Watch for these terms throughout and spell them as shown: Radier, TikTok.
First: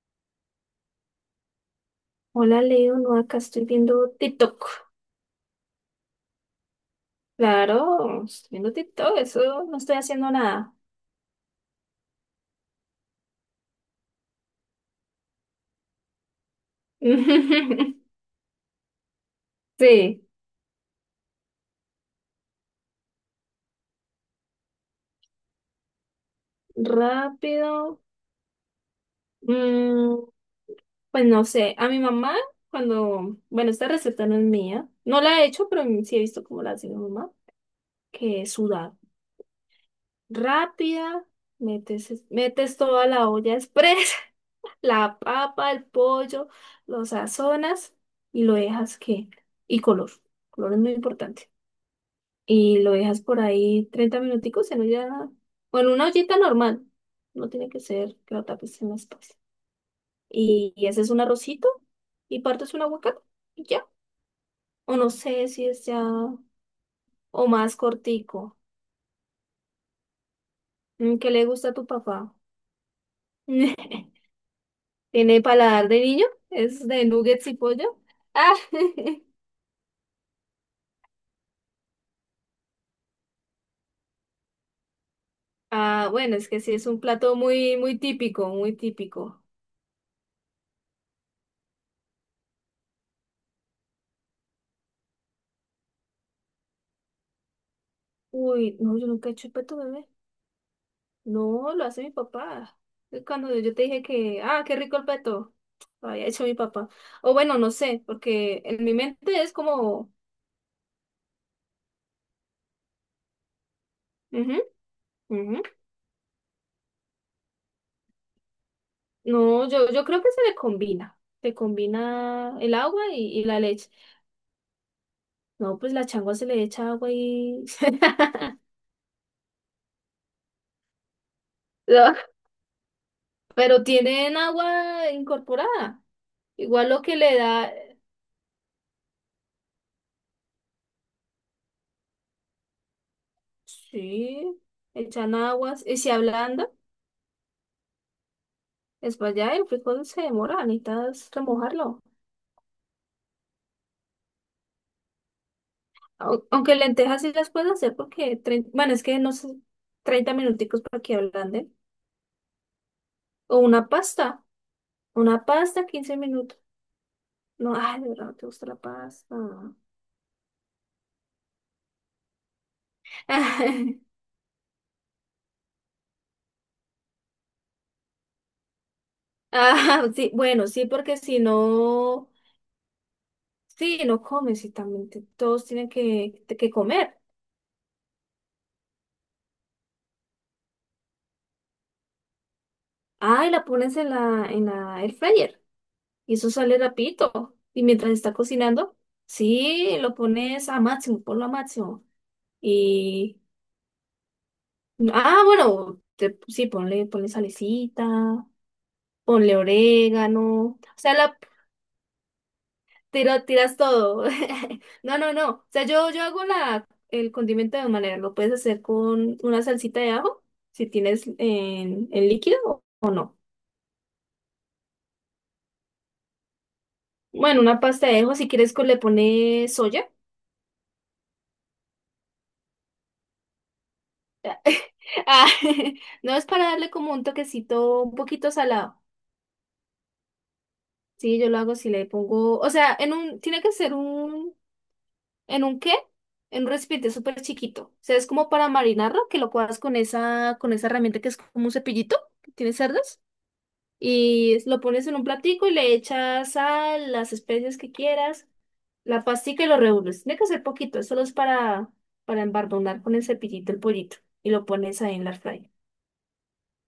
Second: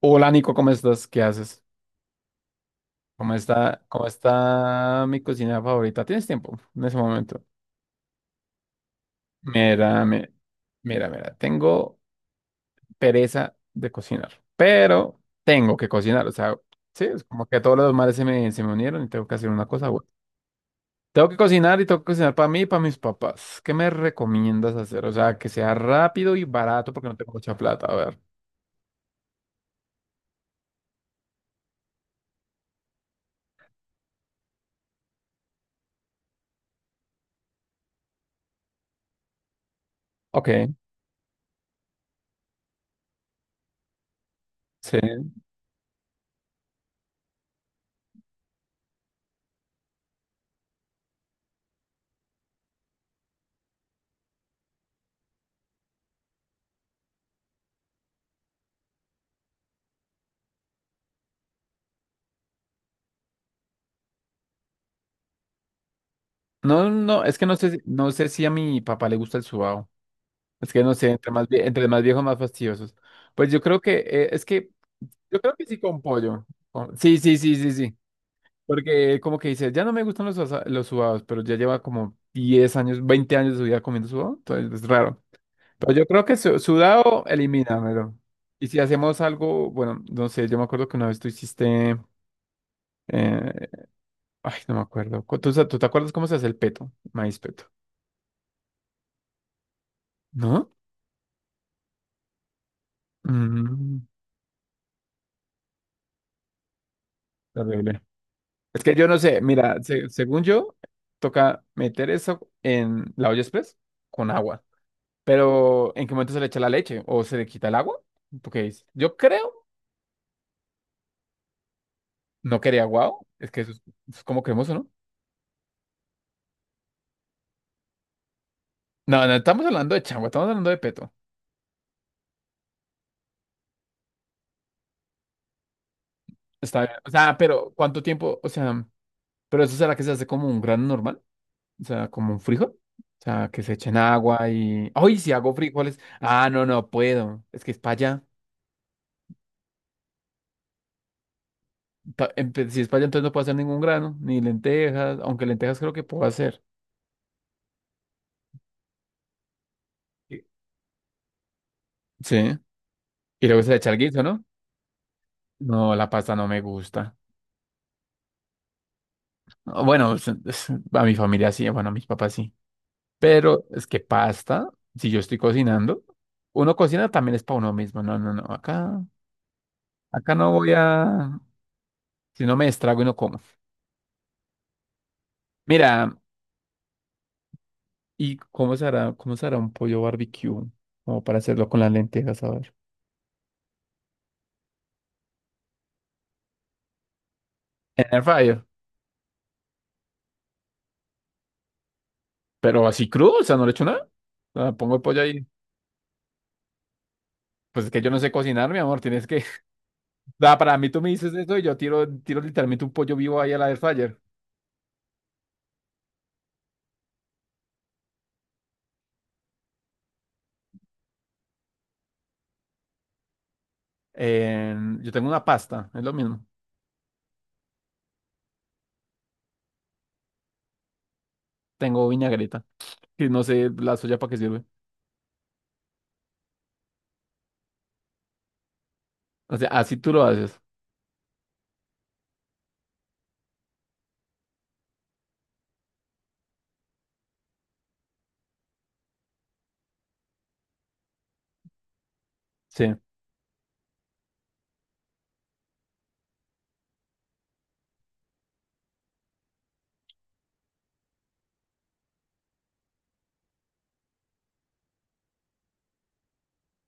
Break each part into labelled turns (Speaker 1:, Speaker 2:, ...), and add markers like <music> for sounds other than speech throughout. Speaker 1: Hola Nico, ¿cómo estás? ¿Qué haces?
Speaker 2: Hola Leo, no,
Speaker 1: ¿Cómo
Speaker 2: acá estoy
Speaker 1: está, cómo
Speaker 2: viendo TikTok.
Speaker 1: está mi cocina favorita? ¿Tienes tiempo en ese momento?
Speaker 2: Claro, estoy viendo TikTok, eso no estoy
Speaker 1: Mira, mi-
Speaker 2: haciendo nada.
Speaker 1: mira, tengo pereza de cocinar, pero tengo que cocinar, o sea, sí, es como que todos los
Speaker 2: <laughs>
Speaker 1: males se me unieron y tengo que hacer una cosa buena.
Speaker 2: Sí,
Speaker 1: Tengo que cocinar y tengo que cocinar para mí y para mis papás. ¿Qué me recomiendas hacer? O sea, que sea rápido y barato porque no tengo mucha plata, a
Speaker 2: rápido.
Speaker 1: ver.
Speaker 2: Mm, pues no sé, a mi mamá, cuando, bueno, esta receta no es mía, no la he hecho, pero sí he visto cómo la hace mi mamá, que es sudar.
Speaker 1: Ok,
Speaker 2: Rápida, metes toda la olla express. <laughs> La
Speaker 1: sí.
Speaker 2: papa, el pollo, lo sazonas y lo dejas que, y color. Color es muy importante. Y lo dejas por ahí 30 minuticos en olla, o en una ollita normal. No tiene que ser que lo tapes en la espalda. Y haces un arrocito y partes un aguacate y ya. O no sé si es ya,
Speaker 1: No, no, es que
Speaker 2: o
Speaker 1: no sé,
Speaker 2: más
Speaker 1: no sé si a
Speaker 2: cortico.
Speaker 1: mi papá le gusta el sudado. Es que no sé,
Speaker 2: ¿Qué
Speaker 1: entre
Speaker 2: le
Speaker 1: más, vie-
Speaker 2: gusta a tu
Speaker 1: entre más viejos,
Speaker 2: papá?
Speaker 1: más fastidiosos. Pues
Speaker 2: <laughs>
Speaker 1: yo
Speaker 2: ¿Tiene
Speaker 1: creo que sí
Speaker 2: paladar
Speaker 1: con
Speaker 2: de niño?
Speaker 1: pollo.
Speaker 2: ¿Es de
Speaker 1: Sí, sí,
Speaker 2: nuggets
Speaker 1: sí,
Speaker 2: y
Speaker 1: sí, sí.
Speaker 2: pollo? Ah,
Speaker 1: Porque como que dice, ya no me gustan los sudados, pero ya lleva como 10 años, 20 años de su vida comiendo sudado, entonces es raro.
Speaker 2: <laughs>
Speaker 1: Pero yo
Speaker 2: ah,
Speaker 1: creo
Speaker 2: bueno,
Speaker 1: que
Speaker 2: es que sí, es un
Speaker 1: sudado,
Speaker 2: plato muy, muy
Speaker 1: elimínamelo.
Speaker 2: típico,
Speaker 1: Y
Speaker 2: muy
Speaker 1: si hacemos
Speaker 2: típico.
Speaker 1: algo, bueno, no sé, yo me acuerdo que una vez tú hiciste, eh, ay, no me acuerdo. ¿Tú te acuerdas cómo se hace el peto? Maíz peto,
Speaker 2: Uy, no, yo nunca he hecho peto bebé.
Speaker 1: ¿no?
Speaker 2: No, lo hace mi papá. Cuando yo te
Speaker 1: Mm,
Speaker 2: dije que, qué rico el peto, lo había hecho mi papá. O bueno, no
Speaker 1: terrible.
Speaker 2: sé, porque en
Speaker 1: Es
Speaker 2: mi
Speaker 1: que yo no
Speaker 2: mente
Speaker 1: sé,
Speaker 2: es
Speaker 1: mira,
Speaker 2: como,
Speaker 1: según yo, toca meter eso en la olla express con
Speaker 2: ujú,
Speaker 1: agua.
Speaker 2: ujú.
Speaker 1: Pero ¿en qué momento se le echa la leche? ¿O se le quita el agua? Porque yo creo,
Speaker 2: No, yo creo que se le combina. Se combina
Speaker 1: no
Speaker 2: el
Speaker 1: quería
Speaker 2: agua
Speaker 1: guau,
Speaker 2: y
Speaker 1: es que
Speaker 2: la
Speaker 1: eso es,
Speaker 2: leche.
Speaker 1: eso es como cremoso, ¿no?
Speaker 2: No, pues la changua se le echa agua y <laughs>
Speaker 1: No, no estamos hablando de changua, estamos hablando de peto.
Speaker 2: no, pero tienen agua incorporada.
Speaker 1: Está
Speaker 2: Igual
Speaker 1: bien.
Speaker 2: lo
Speaker 1: O
Speaker 2: que
Speaker 1: sea,
Speaker 2: le
Speaker 1: pero
Speaker 2: da,
Speaker 1: ¿cuánto tiempo? O sea, ¿pero eso será que se hace como un grano normal? O sea, como un frijol. O sea, que se echen agua
Speaker 2: sí,
Speaker 1: y... ¡Ay, si
Speaker 2: echan
Speaker 1: hago
Speaker 2: aguas y
Speaker 1: frijoles!
Speaker 2: se
Speaker 1: Ah, no,
Speaker 2: ablanda.
Speaker 1: no puedo. Es que es para allá.
Speaker 2: Es para allá, el frijol se demora, necesitas remojarlo.
Speaker 1: Si es para allá, entonces no puedo hacer ningún grano, ni lentejas, aunque lentejas creo que puedo
Speaker 2: Au-
Speaker 1: hacer.
Speaker 2: Aunque lentejas sí las puedes hacer porque, bueno, es que no sé, 30
Speaker 1: Y-
Speaker 2: minuticos para que ablanden.
Speaker 1: Sí. Y
Speaker 2: O
Speaker 1: luego se le
Speaker 2: una
Speaker 1: echa el guiso, ¿no?
Speaker 2: pasta, una pasta,
Speaker 1: No, la
Speaker 2: 15
Speaker 1: pasta no
Speaker 2: minutos.
Speaker 1: me gusta.
Speaker 2: No, ay, de verdad, no te gusta la pasta.
Speaker 1: Ah, bueno, a mi familia sí, bueno, a mis papás sí. Pero es que
Speaker 2: <laughs>
Speaker 1: pasta, si yo estoy cocinando, uno cocina también es para uno mismo. No, no, no. Acá,
Speaker 2: Ah, sí,
Speaker 1: acá no
Speaker 2: bueno,
Speaker 1: voy
Speaker 2: sí, porque
Speaker 1: a.
Speaker 2: si no,
Speaker 1: Si no me estrago y no como.
Speaker 2: sí, no comes y también todos tienen
Speaker 1: Mira,
Speaker 2: que, comer.
Speaker 1: ¿y cómo se hará un pollo barbecue? Como para hacerlo con las lentejas, a ver.
Speaker 2: Ah, y la pones en la air fryer y eso sale rapidito. Y
Speaker 1: En
Speaker 2: mientras
Speaker 1: el air
Speaker 2: está
Speaker 1: fryer.
Speaker 2: cocinando, sí, lo pones a máximo, ponlo a máximo.
Speaker 1: Pero así crudo, o sea, no le echo nada. O sea, pongo el pollo
Speaker 2: Ah,
Speaker 1: ahí.
Speaker 2: bueno, sí, ponle
Speaker 1: Pues es que
Speaker 2: salecita,
Speaker 1: yo no sé cocinar, mi amor, tienes que...
Speaker 2: ponle
Speaker 1: <laughs>
Speaker 2: orégano,
Speaker 1: Da, para
Speaker 2: o
Speaker 1: mí tú me
Speaker 2: sea,
Speaker 1: dices
Speaker 2: la
Speaker 1: eso y yo tiro, tiro literalmente un pollo vivo ahí a la air
Speaker 2: tiras
Speaker 1: fryer.
Speaker 2: todo. <laughs> No, no, no. O sea, yo hago el condimento de dos maneras. Lo puedes hacer con una salsita de ajo, si tienes en líquido o no.
Speaker 1: Eh, yo tengo una pasta, es lo mismo.
Speaker 2: Bueno, una pasta de ajo, si quieres le pones soya. <laughs>
Speaker 1: Tengo vinagreta, que no sé la soya para qué sirve.
Speaker 2: Ah, <laughs> no es para darle como un toquecito un poquito salado.
Speaker 1: O sea, así tú lo haces.
Speaker 2: Sí, yo lo hago si le pongo, o sea, tiene que ser un. ¿En un qué? En un recipiente súper chiquito. O sea, es como para marinarlo, que lo cuadras con esa herramienta que es como un cepillito que tiene
Speaker 1: Sí.
Speaker 2: cerdas. Lo pones en un platico y le echas sal, las especias que quieras, la pastica y lo revuelves. Tiene que ser poquito, es solo es para embardonar con el cepillito el pollito. Y lo pones ahí en la fry.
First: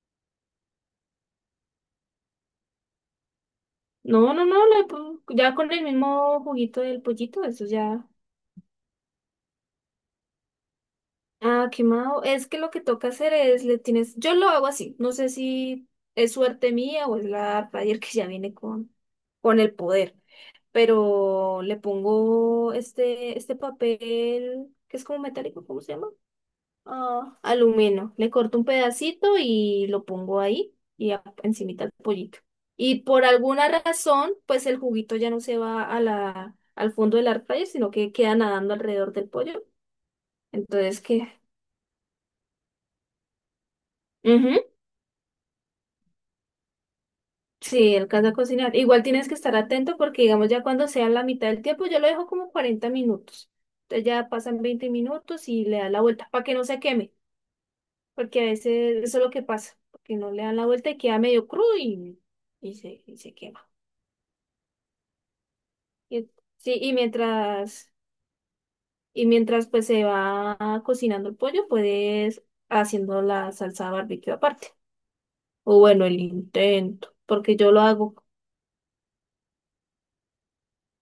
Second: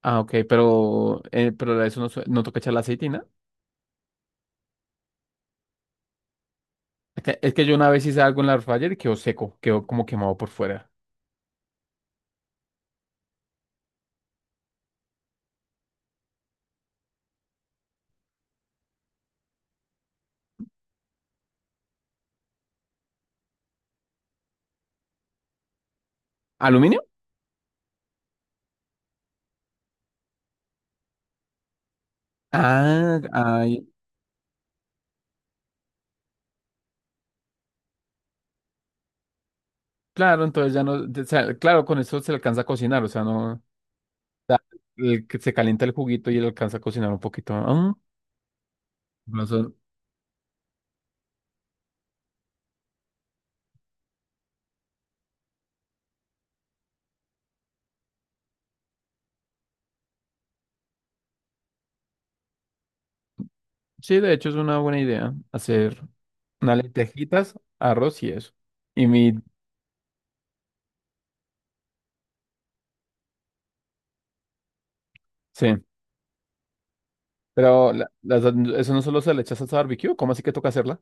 Speaker 1: Ah, ok, pero a eso no toca echar la aceitina.
Speaker 2: No, no, no, ya con el mismo juguito del
Speaker 1: Es que,
Speaker 2: pollito,
Speaker 1: es que
Speaker 2: eso
Speaker 1: yo una vez
Speaker 2: ya.
Speaker 1: hice algo en la air fryer y quedó seco, quedó como quemado por fuera.
Speaker 2: Ah, quemado. Es que lo que toca hacer es, le tienes, yo lo hago así, no sé si es suerte mía o es la Radier que ya viene con el poder, pero le pongo este papel que es como metálico, ¿cómo se llama?
Speaker 1: ¿Aluminio?
Speaker 2: Ah, aluminio. Le corto un pedacito y lo pongo ahí y encimita el pollito. Y
Speaker 1: Ah,
Speaker 2: por alguna
Speaker 1: ay,
Speaker 2: razón, pues el juguito ya no se va a al fondo del air fryer, sino que queda nadando alrededor del pollo.
Speaker 1: claro, entonces ya no,
Speaker 2: Entonces,
Speaker 1: o
Speaker 2: ¿qué?
Speaker 1: sea, claro, con eso se alcanza a cocinar, o sea, no... sea, el que se calienta el juguito y él alcanza a cocinar un poquito. Ah,
Speaker 2: Sí, el caso de cocinar. Igual tienes que
Speaker 1: no
Speaker 2: estar
Speaker 1: son-
Speaker 2: atento porque, digamos, ya cuando sea la mitad del tiempo, yo lo dejo como 40 minutos. Entonces ya pasan 20 minutos y le da la vuelta para que no se queme, porque a veces eso es lo que pasa, porque no le dan la vuelta y queda medio crudo y se quema.
Speaker 1: sí, de hecho es una buena idea hacer
Speaker 2: Y-
Speaker 1: unas
Speaker 2: sí, y
Speaker 1: lentejitas,
Speaker 2: mientras,
Speaker 1: arroz y eso. Y
Speaker 2: y
Speaker 1: mi,
Speaker 2: mientras pues se va cocinando el pollo, puedes haciendo la salsa barbecue aparte. O
Speaker 1: sí,
Speaker 2: bueno, el intento, porque yo lo
Speaker 1: pero
Speaker 2: hago.
Speaker 1: eso no solo se le echa salsa barbecue, ¿cómo así que toca hacerla?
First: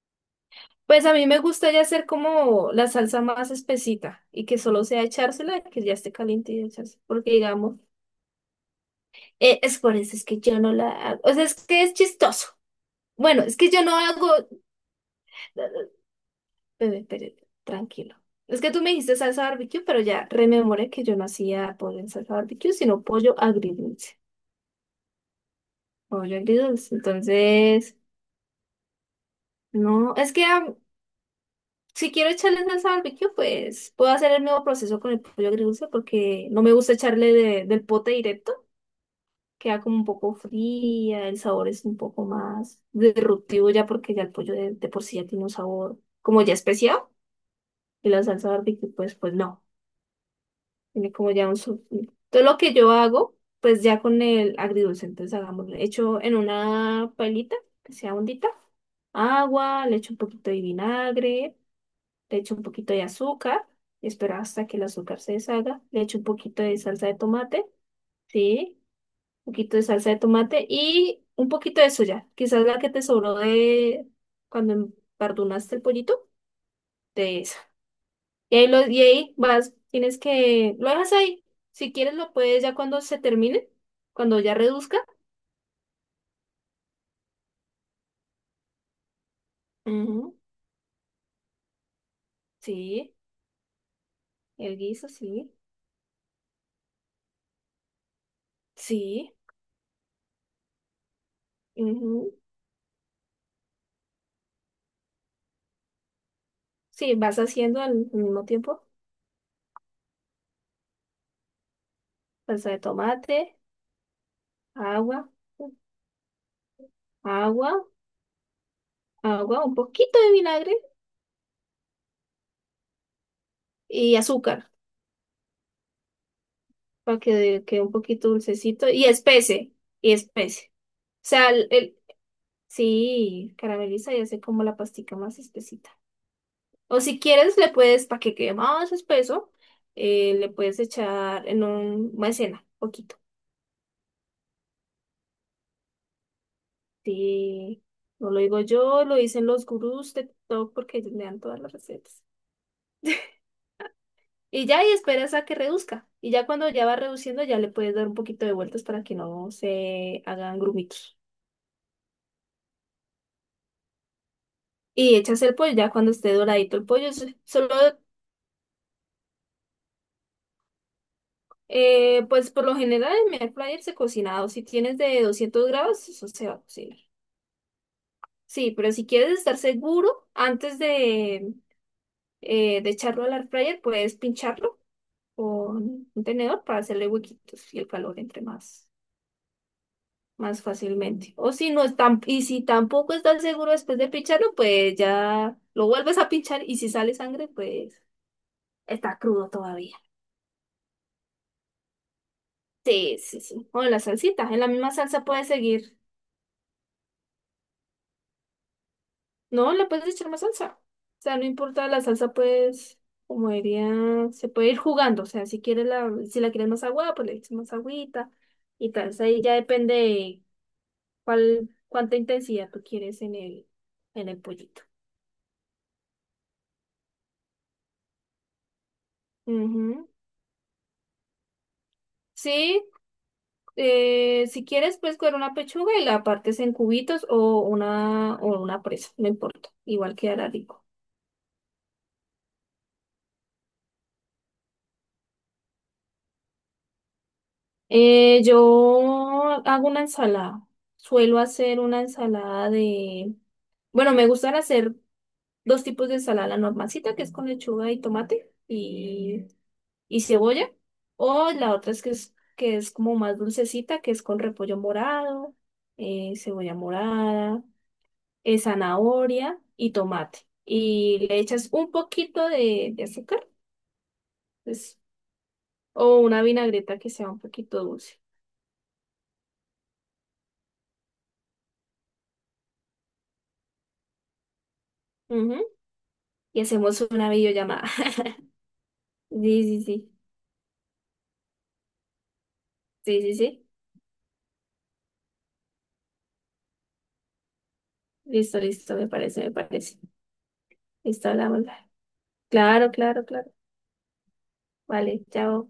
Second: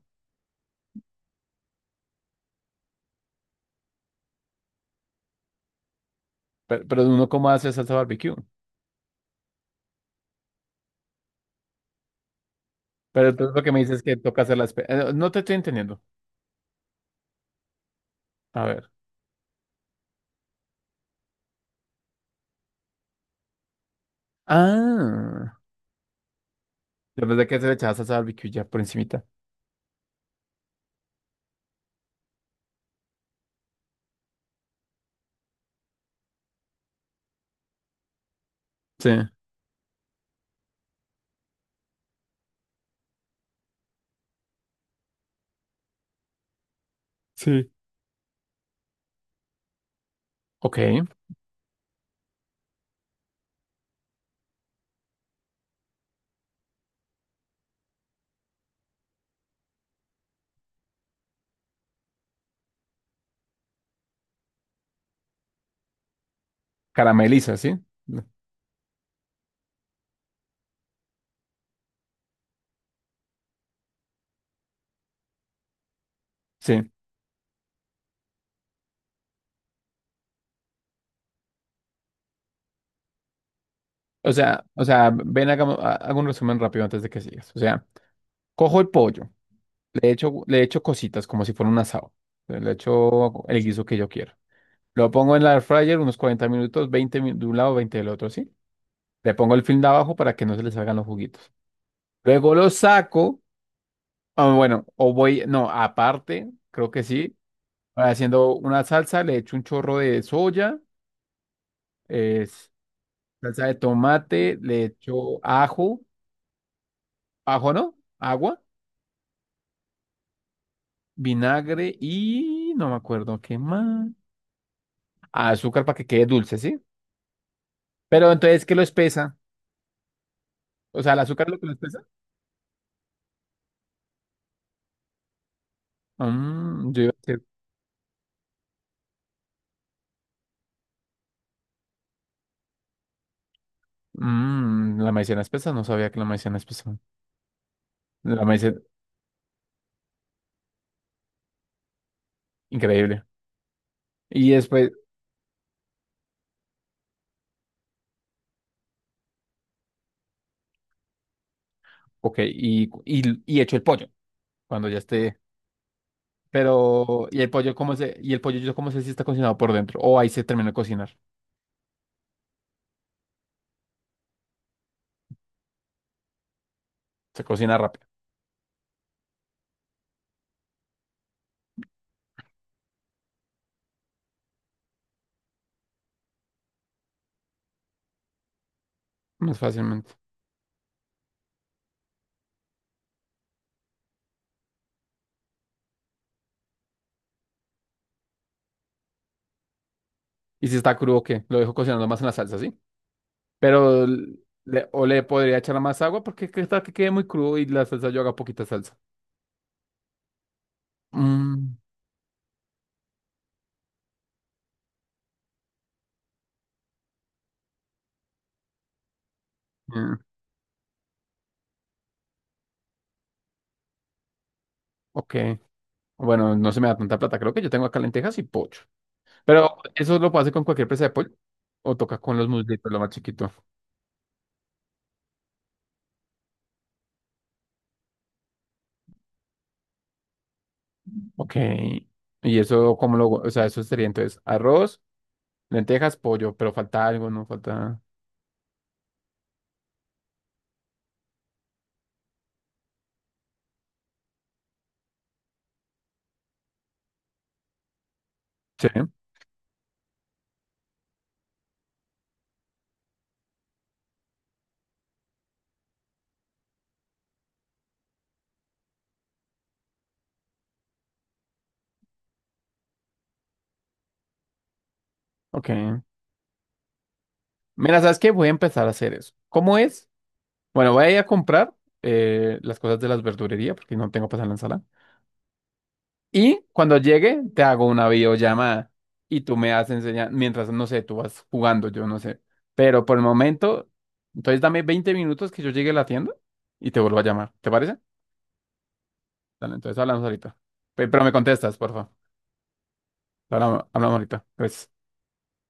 Speaker 2: Pues a mí me gusta ya hacer como la salsa más espesita y que solo sea echársela, que ya esté caliente y
Speaker 1: Pero,
Speaker 2: echarse.
Speaker 1: pero uno
Speaker 2: Porque
Speaker 1: cómo hace
Speaker 2: digamos,
Speaker 1: salsa barbecue.
Speaker 2: es por eso, es que yo no la hago. O sea, es que es chistoso.
Speaker 1: Pero
Speaker 2: Bueno,
Speaker 1: entonces
Speaker 2: es
Speaker 1: lo
Speaker 2: que
Speaker 1: que me
Speaker 2: yo no
Speaker 1: dices es que
Speaker 2: hago.
Speaker 1: toca hacerla. No te estoy
Speaker 2: Bebé,
Speaker 1: entendiendo.
Speaker 2: espere, tranquilo. Es
Speaker 1: A
Speaker 2: que tú
Speaker 1: ver.
Speaker 2: me dijiste salsa barbecue, pero ya rememoré que yo no hacía pollo en salsa barbecue, sino pollo agridulce.
Speaker 1: Ah,
Speaker 2: Pollo agridulce.
Speaker 1: después de que se le echaba
Speaker 2: Entonces,
Speaker 1: salsa barbecue ya por encimita.
Speaker 2: no, es que si quiero echarle salsa barbecue, pues puedo hacer el mismo proceso con el pollo agridulce porque no me gusta echarle del pote directo.
Speaker 1: Sí,
Speaker 2: Queda como un poco fría, el sabor es un poco más disruptivo ya porque ya el pollo de por sí ya tiene un sabor como ya especial.
Speaker 1: sí.
Speaker 2: Y la salsa barbecue, pues no.
Speaker 1: Ok,
Speaker 2: Tiene como ya un... su- Todo lo que yo hago, pues ya con el agridulce. Entonces hagamos, hecho en una pailita que sea hondita, agua, le echo un poquito de vinagre. Le echo un poquito de azúcar, espero hasta que el azúcar se deshaga, le echo un poquito de salsa de
Speaker 1: carameliza,
Speaker 2: tomate,
Speaker 1: ¿sí?
Speaker 2: sí, un poquito de salsa de tomate y un poquito de soya, quizás la que te sobró de cuando empardunaste el pollito,
Speaker 1: Sí.
Speaker 2: de esa. Y ahí vas, lo dejas ahí, si quieres lo puedes ya cuando se termine,
Speaker 1: O
Speaker 2: cuando ya
Speaker 1: sea, o
Speaker 2: reduzca.
Speaker 1: sea, ven, hago un resumen rápido antes de que sigas. O sea, cojo el pollo, le echo,
Speaker 2: Ujú,
Speaker 1: le echo cositas como si fuera un asado. Le
Speaker 2: sí,
Speaker 1: echo el guiso que yo quiero.
Speaker 2: el
Speaker 1: Lo
Speaker 2: guiso,
Speaker 1: pongo en
Speaker 2: sí,
Speaker 1: la air fryer unos 40 minutos, de un lado, 20 del otro, ¿sí?
Speaker 2: sí,
Speaker 1: Le pongo el film de abajo para que no se le salgan los juguitos.
Speaker 2: ujú.
Speaker 1: Luego lo saco, ah, bueno, o voy, no, aparte, creo que
Speaker 2: Sí,
Speaker 1: sí,
Speaker 2: vas haciendo al mismo
Speaker 1: haciendo una
Speaker 2: tiempo
Speaker 1: salsa, le echo un chorro de soya, es
Speaker 2: salsa de tomate,
Speaker 1: salsa de tomate, le
Speaker 2: agua.
Speaker 1: echo ajo, ajo
Speaker 2: Agua,
Speaker 1: no, agua.
Speaker 2: agua, un poquito de vinagre
Speaker 1: Vinagre y no me acuerdo qué más.
Speaker 2: y azúcar
Speaker 1: Ah, azúcar para que quede dulce, ¿sí?
Speaker 2: para que quede un poquito
Speaker 1: Pero entonces, ¿qué lo
Speaker 2: dulcecito y
Speaker 1: espesa?
Speaker 2: espese, y espese.
Speaker 1: O sea, ¿el
Speaker 2: O
Speaker 1: azúcar
Speaker 2: sea,
Speaker 1: es lo que lo espesa?
Speaker 2: sí, carameliza y hace como la pastica más espesita.
Speaker 1: Mm,
Speaker 2: O
Speaker 1: yo iba a
Speaker 2: si
Speaker 1: decir,
Speaker 2: quieres, le puedes, para que quede más espeso, le puedes echar en un maicena, poquito.
Speaker 1: la maicena espesa, no sabía que la maicena espesa.
Speaker 2: Sí, no lo
Speaker 1: La
Speaker 2: digo
Speaker 1: maicena,
Speaker 2: yo, lo dicen los gurús de TikTok porque ellos me dan todas las recetas.
Speaker 1: increíble.
Speaker 2: <laughs>
Speaker 1: Y
Speaker 2: Y ya
Speaker 1: después,
Speaker 2: y esperas a que reduzca. Y ya cuando ya va reduciendo, ya le puedes dar un poquito de vueltas para que no se hagan grumitos.
Speaker 1: ok, y hecho el pollo, cuando ya
Speaker 2: Y
Speaker 1: esté.
Speaker 2: echas el pollo, ya cuando esté doradito el pollo,
Speaker 1: Pero,
Speaker 2: solo,
Speaker 1: ¿y el pollo yo cómo sé si está cocinado por dentro? O ahí se termina de cocinar.
Speaker 2: pues por lo general en mi air fryer se cocina, o si tienes de 200 grados, eso se va a cocinar.
Speaker 1: Se cocina rápido,
Speaker 2: Sí, pero si quieres estar seguro, antes de echarlo al air fryer, puedes pincharlo con un tenedor para hacerle huequitos y el calor entre más.
Speaker 1: más fácilmente.
Speaker 2: Más fácilmente. O si no están, y si tampoco estás seguro después de pincharlo, pues ya lo vuelves a pinchar y si sale sangre, pues está crudo todavía.
Speaker 1: Y si está crudo, ¿qué? Lo dejo cocinando más en la salsa, ¿sí?
Speaker 2: Sí, sí, sí. O en la
Speaker 1: Pero
Speaker 2: salsita, en la misma
Speaker 1: o le
Speaker 2: salsa puedes
Speaker 1: podría echar
Speaker 2: seguir.
Speaker 1: más agua porque qué tal que quede muy crudo y la salsa yo haga poquita salsa.
Speaker 2: No, le puedes echar más salsa. O sea, no
Speaker 1: Mm,
Speaker 2: importa la salsa, pues, como diría, se puede ir jugando. O sea, si la quieres más agua, pues le echas más agüita y tal. O sea, ahí ya depende
Speaker 1: mm,
Speaker 2: de cuál, cuánta intensidad tú quieres en el, pollito.
Speaker 1: ok. Bueno, no se me da tanta plata. Creo que yo tengo acá lentejas y pollo. Pero
Speaker 2: Ujú.
Speaker 1: eso lo puedo hacer con cualquier presa de pollo. O toca con los
Speaker 2: Sí,
Speaker 1: muslitos, lo más chiquito.
Speaker 2: Si quieres, puedes coger una pechuga y la partes en cubitos o una presa, no importa, igual quedará rico.
Speaker 1: Ok. Y eso, ¿cómo lo...? O sea, eso sería entonces arroz, lentejas, pollo. Pero falta algo, ¿no? Falta...
Speaker 2: Yo hago una ensalada. Suelo hacer una ensalada de. Bueno, me gustan hacer dos tipos de ensalada, la normalcita, que es con lechuga y tomate
Speaker 1: Sí.
Speaker 2: y cebolla, o la otra es que es, como más dulcecita, que es con repollo morado, cebolla morada. Zanahoria y tomate. Y le echas un poquito de azúcar, pues,
Speaker 1: Ok.
Speaker 2: o una vinagreta que sea un poquito
Speaker 1: Mira, ¿sabes
Speaker 2: dulce.
Speaker 1: qué? Voy a empezar a hacer eso. ¿Cómo es? Bueno, voy a ir a comprar las cosas de las verdurerías porque no tengo para hacer la ensalada.
Speaker 2: Ujú. Y
Speaker 1: Y cuando
Speaker 2: hacemos una
Speaker 1: llegue, te
Speaker 2: videollamada.
Speaker 1: hago una
Speaker 2: <laughs>
Speaker 1: videollamada
Speaker 2: Sí,
Speaker 1: y tú me
Speaker 2: sí,
Speaker 1: vas
Speaker 2: sí.
Speaker 1: enseñando, mientras, no sé, tú vas jugando, yo no sé. Pero por
Speaker 2: Sí,
Speaker 1: el
Speaker 2: sí, sí.
Speaker 1: momento, entonces dame 20 minutos que yo llegue a la tienda y te vuelvo a llamar. ¿Te parece?
Speaker 2: Listo, listo, me parece, me
Speaker 1: Dale, entonces
Speaker 2: parece.
Speaker 1: hablamos ahorita. Pero
Speaker 2: Listo,
Speaker 1: me
Speaker 2: hablamos.
Speaker 1: contestas, por favor.
Speaker 2: Claro, claro, claro.
Speaker 1: Hablamos, hablamos ahorita. Gracias.
Speaker 2: Vale, chao.